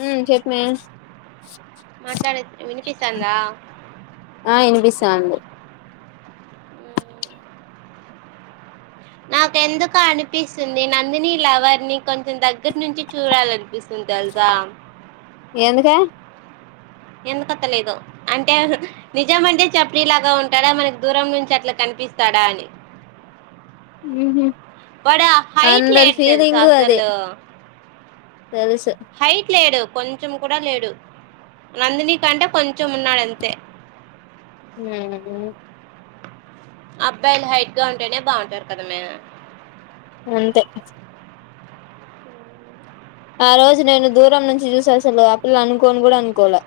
ఉ చెప్పు మే మాట్లాడేది వినిపిస్తుందా తది నాకు ఎందుకు అనిపిస్తుంది నందిని లవర్ ని కొంచెం దగ్గ ఎప్పటినుంచి చూడాలనిపిస్తుంది తెలుసా ఎందుకే ఎందుకుత్తలేదో అంటే నిజం అంటే చెప్రిలాగా ఉంటాడా మనకి దూరం నుంచి అట్లా కనిపి పిస్తాడని హుహు వాడా హైట్ లేడు తెలుసా అదే అసలు తెలుసు హైట్ లేడు కొంచెం కూడా లేడు నందిని కంటే కొంచెం ఉన్నాడు అంతే హ్మ్మ్ అబ్బాయిలు హైట్ గా ఉంటేనే బాగుంటారు కదా మే అంతే ఆ రోజు నేను దూరం నుంచి చూసి అసలు ఆ పిల్ల అనుకోని కూడా అనుకోలే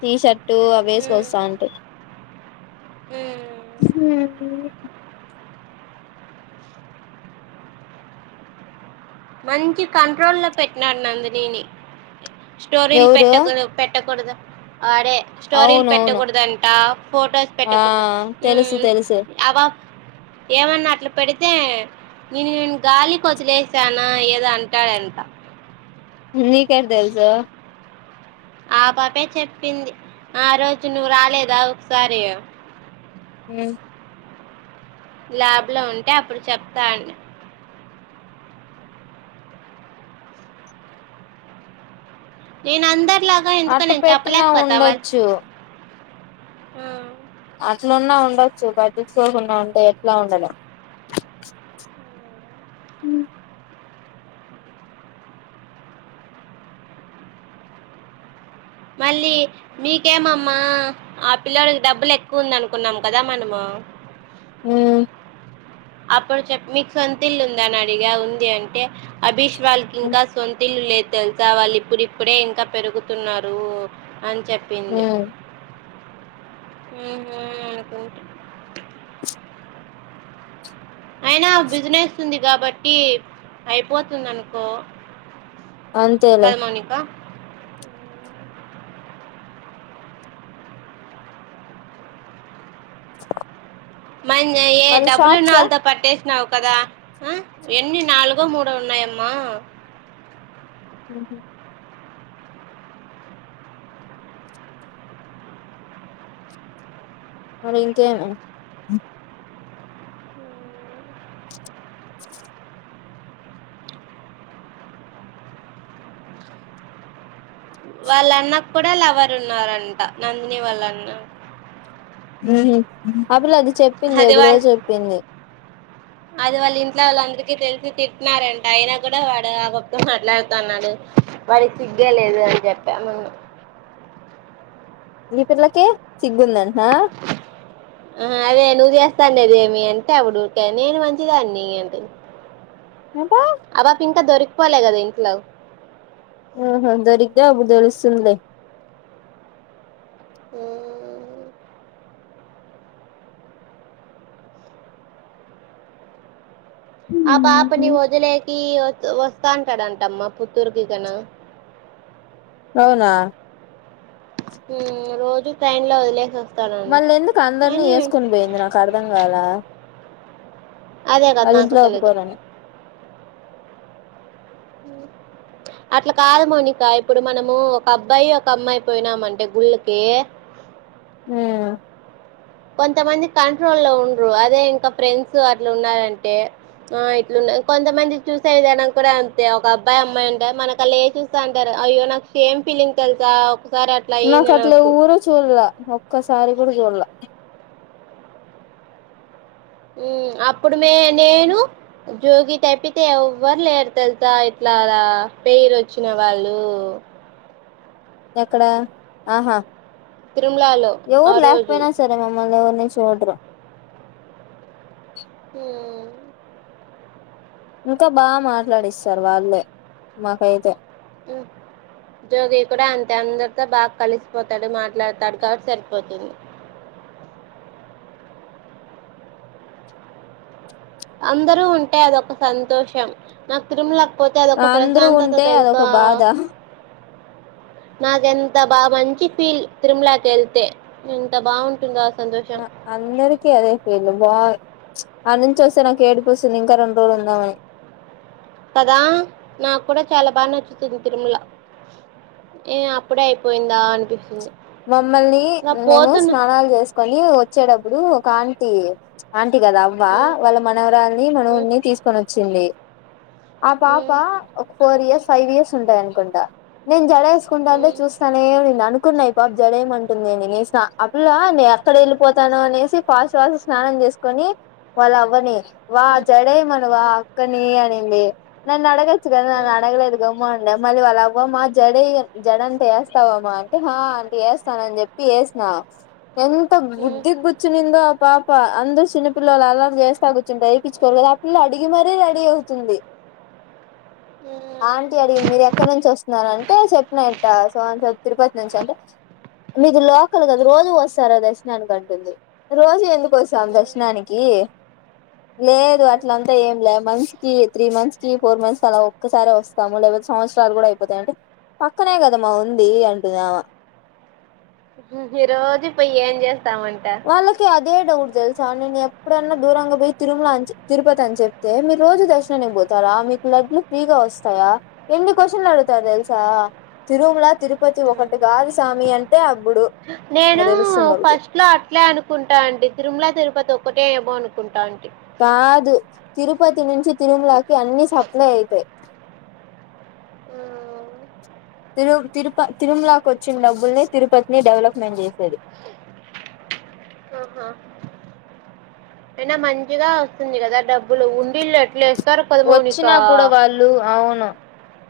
టీ షర్ట్ టూ అవేస్ వస్తాంటే హ్మ్మ్ మంచి కంట్రోల్ లో పెట్టినాడు నందిని ని స్టోర్ల్ ఎవరు పెట్టక పెట్టకూడదు అరే స్టోరీలు అవునవును పెట్టకూడదంటా ఫొటోస్ ఆ పెట్టకూడదు తెలుసు హ్మ్ తెలుసు అవా ఏమన్నా అట్లా పెడితే తే నేను నను గాలికి వదిలేసానా ఏదో అంటాడంట నీకు ఎట్లా తెలుసు ఆ పాపే చెప్పింది ఆ రోజు నువ్వు రాలేదా ఒకసారి హ్మ్ ల్యాబ్ లో ఉంటే అప్పుడు చెప్తా అన్న నేను అందరిలాగా ఎందుకు అట్ట నేను పెట్టినా చెప్పలేకపోతా వాళ ఉండొచ్చు హ అట్లున్నా ఉండొచ్చు పట్టిచుకోకుండా ఉంటే ఎట్లా ఉండడం హ్మ్ మళ్ళీ మీకేమమ్మా ఆ పిల్లడికి డబ్బులు ఎక్కువ ఉంది అనుకున్నాం కదా మనము ఆ హ్మ్ అప్పుడు చెప్పు మీకు సొంత ఇల్లు ఉందా అని అడిగా ఉంది అంటే అభిష్ వాళ్ళకి ఇంకా సొంతిల్లు లేదు తెలుసా వాళ్ళు ఇప్పుడు ఇప్పుడే ఇంకా పెరుగుతున్నారు అని చెప్పింది ఉమ్ హ్మ్ హు అనుకుంటా అయినా బిజినెస్ ఉంది కాబట్టి అయిపోతుంది అనుకో అంతేలే పది మౌనికా మనయే మళ్ళీ డబ్బులు ఉన్న షాప్సా వాళ్ళతో పట్టేసినవు కదా మ్మ్ ఎన్ని నాలుగో మూడో ఉన్నాయమ్మా హ్మ్ మరి ఇంకేం వాళ్ళ అన్న కూడా లవర్ ఉన్నారంట నందిని వాళ్ళన్న హ్మ్ అ పిల్ల అది చెప్పింది అది ఎప్పుడో వాళ్ళ చెప్పింది అది వాళ్ళు ఇంట్లో వాళ్ళు అందరికి తెలిసి తిట్టినారంట అయిన కూడా వాడు ఆ పాప తో మాట్లాడుతూన్నాడు వాడికి సిగే లేదు అని చెప్పామేము ఈ పిల్లకి సిగ్గుందా ఆ అదే నువ్వు చెస్ చేస్తలేవ్ ఏమి అంటే నేను మంచిదాన్ని అంటుంది అబ్బా అపాప ఇంకా దొరికిపోలే కదా ఇంట్లో ఆహా దొరికితే అప్పుడు తెలుస్తుంది లే హుమ్ ఆ ఆపని వొదిలేసి వస్ వస్త డంటమ్మా పుత్తూరుకి ఇతను అవునా హ్మ్ రోజూ ట్రైన్ లో వదిలేసి వస్ మళ్ళ ఎందుకు అందరినీ ఏసుకొని పోయింది నాకు అర్ధం కాలా! అదే కదా నాకు వాళ్ళింట్లో తెలీదు ఒప్పుకోరాని. మ్ అట్లా కాదు మౌనిక ఇప్పుడు మనమూ ఒక అబ్బాయి, ఒక అమ్మాయి పోయినామంటే గుళ్ళకి మ్మ్ కొంతమంది కంట్రోల్ లో ఉండ్రు అదే ఇంకా ఫ్రెండ్స్ అట్ల ఉన్నారంటే, ఆ ఇట్లున్నాయి కొంతమంది చూసే విధానం కూడా అంతే, ఒక అబ్బాయి అమ్మాయి ఉంటే మనకల్లే చూస్తా ఉంటరు. అయ్యో నాకు షేమ్ ఫీలింగ్ తెల్సా నాకు అట్ల ఎవురూ చూడ్లా ఒక్కసారి కూడా చూడ్లా. మ్మ్ అప్పుడు మే నేను జోగి తప్పితే ఎవ్వరు లేరు తెలుసా ఇట్ల అలా పేరు వొచ్చిన వాళ్ళు. ఎక్కడ ఆఁ హా తిరుమలలో ఆ ఎవురు రోజు లేకపోయిన సరే మమ్మల్ని ఎవర్ చూడరు హ్మ్ ఇంకా బాగా మాట్లాడిస్తారు వాళ్ళే మాకైతే. మ్ జోగి కూడా అంతే అందరితో బాగా కలిసిపోతాడు, మాట్లాడతాడు కాబట్టి సరిపోతుంది. [inaudible] అందరూ ఉంటే అదొక సంతోషం నాక్ తిరుమల పోతే అదొక అందరూ ప్రశాంతత ఉంటే తెలుసా అదొక బాధ నాకు ఎంత బాగా మంచి ఫీల్ తిరుమలాకి ఎళ్తే ఎంత బాగుంటుందో సంతోషం న అందరికీ అదే ఫీల్ బా ప్చ్ ఆడ్నుంచి వస్తే నాకు ఏడిపోస్తుంది ఇంకా రెండు రోజులు ఉందామని. కదా నాకు కూడా చాలా బాగా నచ్చుతుంది తిరుమల. ఏ అప్పుడే అయిపోయిందా అనిపిస్తుంది. మమ్మల్ని ఇంకా మేము పోతున్నా స్నానాలు చేసుకొని వచ్చేటప్పుడు ఒక ఆంటీ ప్చ్ ఆం టి కదు అవ్వ! ఉమ్, వాళ్ళ మనవరాల్ని ఉమ్, మనవున్ని తీసుకొని వచ్చింది. ఆ పాప ఉమ్, ఒక ఫోర్ ఇయర్స్ ఫైవ్ ఇయర్స్ ఉంటది అనుకుంటా నేన్ జడ ఏసుకుంటాంటే ఉమ్, చూస్తానే ఉన్నింది అనుకున్న ప జడ ఏయమంటుందే నేను ఏసిన ఆ పిల్ల నే ఎక్కడ ఎళ్ళిపోతానో అనేసి ఫాస్ట్ ఫాస్ట్ గా స్నానం చేసుకొనీ, వాళ్ళ అవ్వని వా ఉమ్, ఉమ్, జడేయెమనవా అక్కని అనింది. నన్ను అడగ చ్చు కదా ఉమ్, ఉమ్, ఉమ్, ఉమ్. అడగలేదు గమ్మున ఉండే మళ్ళీ అ వ్వ మా జడేయ్ జడంటా ఏస్తావామా అంటే హాఁ ఆంటి ఏస్తానని చెప్పి ఏసినా. ఎంత బుద్ధిగ్ గుర్చినిందో ఆ పా ప అందరు చిన్న పిల్లలు అల్లరి చేస్తా కూర్చొంటే ఏపిచుకోరు కదా, ఆ పిల్ల అడిగి మరీ రెడీ అవుతుంది. [inaudible] ఆంటీ అడిగింది మీరు ఎక్కడి నుంచి వస్తున్నారంటే, చెప్పిన ఇట్ట సో అండ్ సో తిరుపతి నుంచి అంటే మీది లోకల్ కదా రోజు వస్తారా దర్శనానికి అంటుంది. రోజు ఎందుకు వస్తాం దర్శనాని కీ లేదు అట్లంతా ఏంలే మంత్స్ కి త్రీ మంత్స్ కి ఫోర్ మంత్స్ కి అలా ఒక్కసారే వస్తాము [unintelligible] సంవత్సరాలు కూడా అయిపోతాయి అంటే, పక్కనే కదమ్మా ఉంది అంటుందమా! రోజూ పోయి ఏం చేస్తామంటా? వాళ్ళకి అదే డౌట్ తెలుసా నేను ఎప్పుడైన్నా దూరంగా పోయి తిరుమల అని తిరుపతి అ చెప్తే మీరు రోజు దర్శనానికి పో తరా, మీకు లడ్లు ఫ్రీగా వస్తాయా, ఎన్ని క్యశ్చన్లు అడుగుతరు తెలుసా తిరుమల, తిరుప తి ఉమ్. ఒకటి కాదు సామి అంటే అప్పుడు. ఇంక నేను తెలుస్తుంది ఒకటి ఫస్ట్ లో అట్లే అనుకుంటా అండి తిరుమల తిరుపతి ఒక్కటే ఏమో అనుకుంటాను. కాదు తిరుపతి నుంచి తిరుమలకి అన్ని సప్లై అయితాయి. ఆ తిరుమ్ తిరుప తిరుమ్లా కోచ్చిన్ డబ్బుల్నే తిరుపతిని డెవలప్మెంట్ చేసేది. [inaudible] ఆహా అయినా మంచిగా వస్తుంది కదా డబ్బులు ఉండీల్లో ఎట్లే వచ్చినా కూడా వాళ్ళు అవును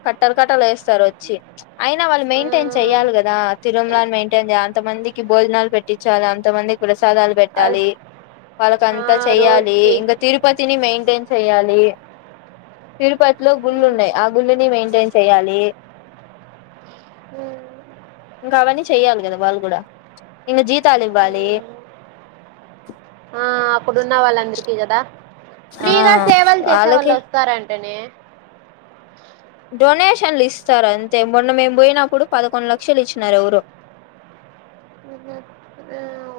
కట్టల్ కట్టలేస్తారు వచ్చి అయినా వాళ్ళు మెయింటెన్ చెయాలి కదా తిరుమలాని మెయింటెన్ చేయాల్ అంత మందికి భోజనాలు పెట్టించాల అంత మందికి ప్ర సాదాలు అది, పెట్టాలి ఆ, వాళ్ళకంతా చెయాలి రోజుకి ఇంకా తిరుపతిని మెయిం టెన్ చెయాలి తిరుపతిలో గుళ్ళున్నాయి. ఆ ఉమ్, గుళ్ళని మెయింటెన్ చేయాలి. హ్మ్ ఇంకా అవన్నీ చెయ్యాలి కదా వాళ్ళు కూడా ఇంగ జీతాలు ఇవ్వాలి. ఉమ్, ఆ అప్పుడున్న వాళ్ళందరికీ కదా ఆ ఫ్రీగా సేవలు చేసే వాళ్ళు వాళ్ళకి వస్తార అటనే డొనేషన్లు ఇస్తారు అంతే మొన్న మేము పోయినప్పుడు పదకొండు లక్షలు ఇచ్చినారు ఎవరో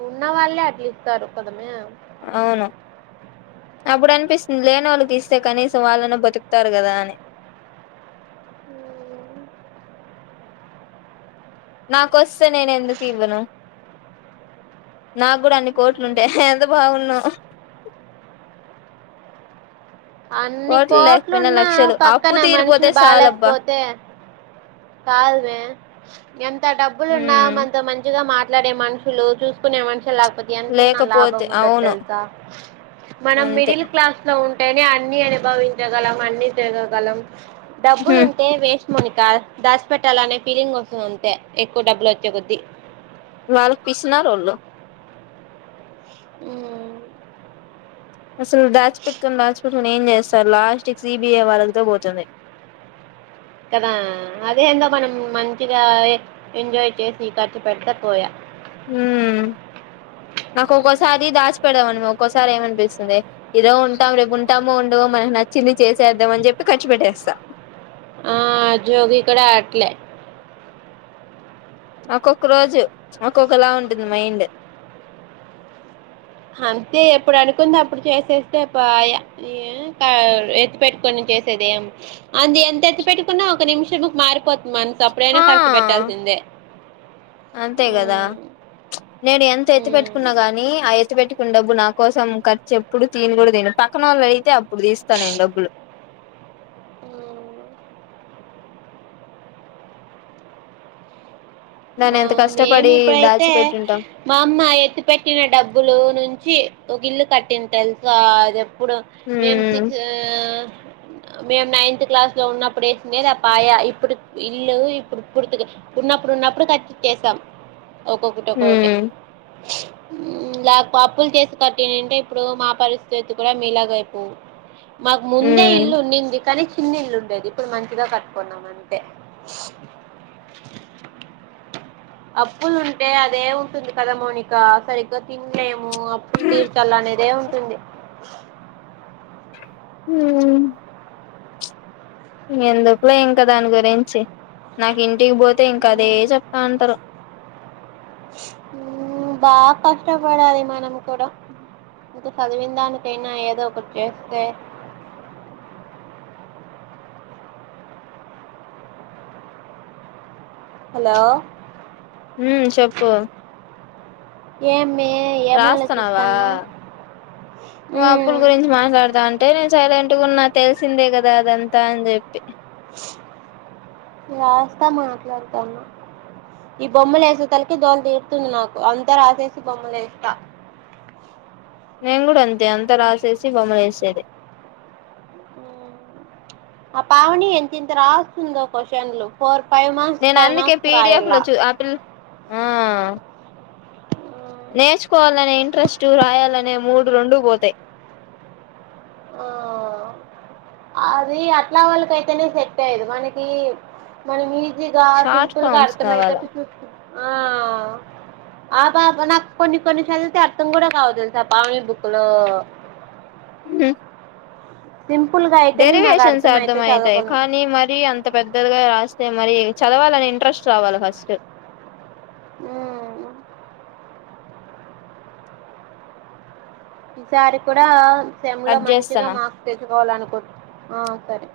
ఉన్న వాళ్ళే అట్లిత్తరు కదమే ఉమ్, అవును అప్పుడు అనిపిస్తుంది లేనోళ్ళకిస్తే కనీసం వాళ్ళన్న బతుకుతారు. కదా అని ఉమ్. నాకోస్తే నేను ఎందుకు ఇవ్వను నాగుడా అన్ని కోట్లు ఉంటె ఎంత బాగుడ్నో అన్ని కోట్లు లేకపోయినా కోట్లున్నా లక్షలు అప్పు పక్కన తీరిపోతే మనుషులు చాలబ్బా బాలేేక్పోతే కాదుమే ఎంత డబ్బులున్నా ఉమ్ మనతో మంచిగా మాట్ మాట్లాడే మనుషులు చూసుకునే మనుషులా ఎంతున్న లాభం లేకపోతే ఉండదు అవును తెలుసా మనం అంతే మిడిల్ క్లాస్ లో ఉంటేనే అన్ని అనుభవించగలం అన్ని తిరగ గలం డబ్బులు ఉహు ఉంటే వేస్ట్ మౌనిక దాసి పెట్టాల అనే ఫీలింగ్ వస్తది ఉంటే ఎక్కువ డబ్బులు వచ్చే బుద్ది వాళ్ళు పిసినారోళ్ళు హ్మ్మ్ అసల్ దాచిపెట్టుకొని దాచిపెట్టుకొని ఏం చేస్ స్తారు లాస్ట్కి సిబిఐ వాళ్ళంతో పోతుంది. కదా అదే ఏందో మనం మంచిగా ఎన్ ఎంజాయ్ చేసి ఖర్చు పెడితే పోయే హ్మ్ నాకు ఒక్కోసారి దాచి పెడదాం అనిపి ఒక్కోసారి ఏమనిపిస్తుంది ఏదో ఉంటాం రేపు ఉంటామో ఉండమో మనం నచ్చింది చేసేద్దామని చెప్పి ఖర్చు పెట్టేస్తా ఆ జోగి ఇక్కడే అట్లే ఒక్కొక్క రోజు ఒక్కొక్కలా ఉంటుంది మైండ్ అంతే ఎప్పుడు అనుకుంది అప్పుడు చేసేస్తే పాయే [unintelligible] ఎత్తి పెట్టుకొని చేసేదేం అంది ఎత్తి పెట్టుకున్నా ఒక నిమిషముకు మారిపో మనస్ అప్పుడైనా ఆ ఖర్చు పెట్టాల్సిందే అంతే కదా ఉమ్ చ్ నేను ఎంత ఎత్తు ఉమ్ పెట్టుకున్నా గాని ఆ ఎత్తి పెట్టు కున్న డబ్బు నా కోసం ఖర్చు ఎప్పుడు తియ్యను కూడా తీను పక్కనవోళ్ళదయితే అప్పుడు తీస్తాను నేను డబ్బులు ఉమ్ దాన్ని ఆ ఎంత కష్టపడి మేమి ఇప్పుడైతే దాచిపెట్టుంటాం మా అమ్మ ఎత్తి పెట్టిన డబ్బులు నుంచి ఒక ఇల్లు కట్టింది తెలుసా అది ఎప్పుడు మేము హ్మ్ సిక్స్ ఆ మేమ్ నైన్త్ క్లాస్ లో ఉన్నప్పుడు ఏసిందే ఆ పాయ ఇప్పుడు ఇల్లు ఇప్పుడు పుర్తిగా ఉన్నప్పుడు ఉన్నప్పుడు కట్ట్చేశాం ఒక్కొక్కటి ఒక్కొక్కటి హ్మ్ ఉమ్ లెక్ అప్పులు చేసి కట్టినిన్న్టె ఇప్పుడు మా పరిస్థితి కూడా మీలాగయిపోవు మాకు ముందే హ్మ్ ఇల్లు ఉన్నింది కానీ చిన్న ఇల్లు ఉండేది ఇప్పుడు మంచిగా కట్టుకున్నామంతె అప్పులు ఉంటే అదేంటుంది కదా మోనిక సరిగ్గా తినలేం అప్పులు తీర్చాల అనేదే ఉంటుంది ఉమ్ ఎందుకులో ఇంకా దాని గురించి నాకు ఇంటికి పోత ఇంకా అదే ఉమ్. చెప్తా అంటారు ఉమ్ బా కష్టపడాలి మనం కూడా ఇంక చదివిన దానికైనా ఏదో ఒకటి చేస్తే హలో హ్మ్ చెప్పు ఎమ్ మే ఎమ్ ఆలోచిస్తానవ్ ఆప్పుల గురించి మాట్లాడతా అంటే నేను సైలెంట్ గా ఉన్నా తెలిసిందే కదా అదంతా అని చెప్పి వస్తా మాట్లాడుతన్నా ఈ బొమ్మలు వేసే తలకి దోళ తీరుతుంది నాకు అంత రాసేసి బొమ్మలు వేస్తా నేను కుడా అంతే అంతా రాసేసి బొమ్మ వేసేది ఉమ్. ఆ పావని ఎంత ఎంత రాస్తుందో క్వషన్లు కోర్ ఫైవ్ మార్క్స్ నేను ఫైవ్ అందుకే మార్క్స్ పీడిఎఫ్ లో రాయలా చూ ఆ పిల్ ఆ నేర్చుకోవాలంటే ఇంట్రెస్ట్ రాయాలంటే మూడు రెండూ పోతాయి ఆ అది అట్లా వాళ్ళక అయితేనే సెట్ అయ్యేది మనకి మన మీ అదిగ షార్ట్ సింపుల్ గా ఫామ్స్ అర్థం కావాలా అయ్యేటట్లు చూసుకున్ ఆ ఆ పాప నాకు కొన్ని చదివితే అర్థం కూడా కావు థెలుసా పావని బుక్ లో సింపుల్ గా అయితేనే నాకు డెరివేషన్స్ అర్థం అయితే అర్థమవుతాయి చదవగలను కానీ మరి అంత పెద్దగా రా స్తే మరి చదవాలని ఇంట్రెస్ట్ రావాలి ఫాస్తు ఉమ్ ఈసారి కూడా సెమ్ లో కట్ మంచిగా చేస్తానా మార్క్స్ తెచ్చుకోవాల అనుకుంటు ఆ సరే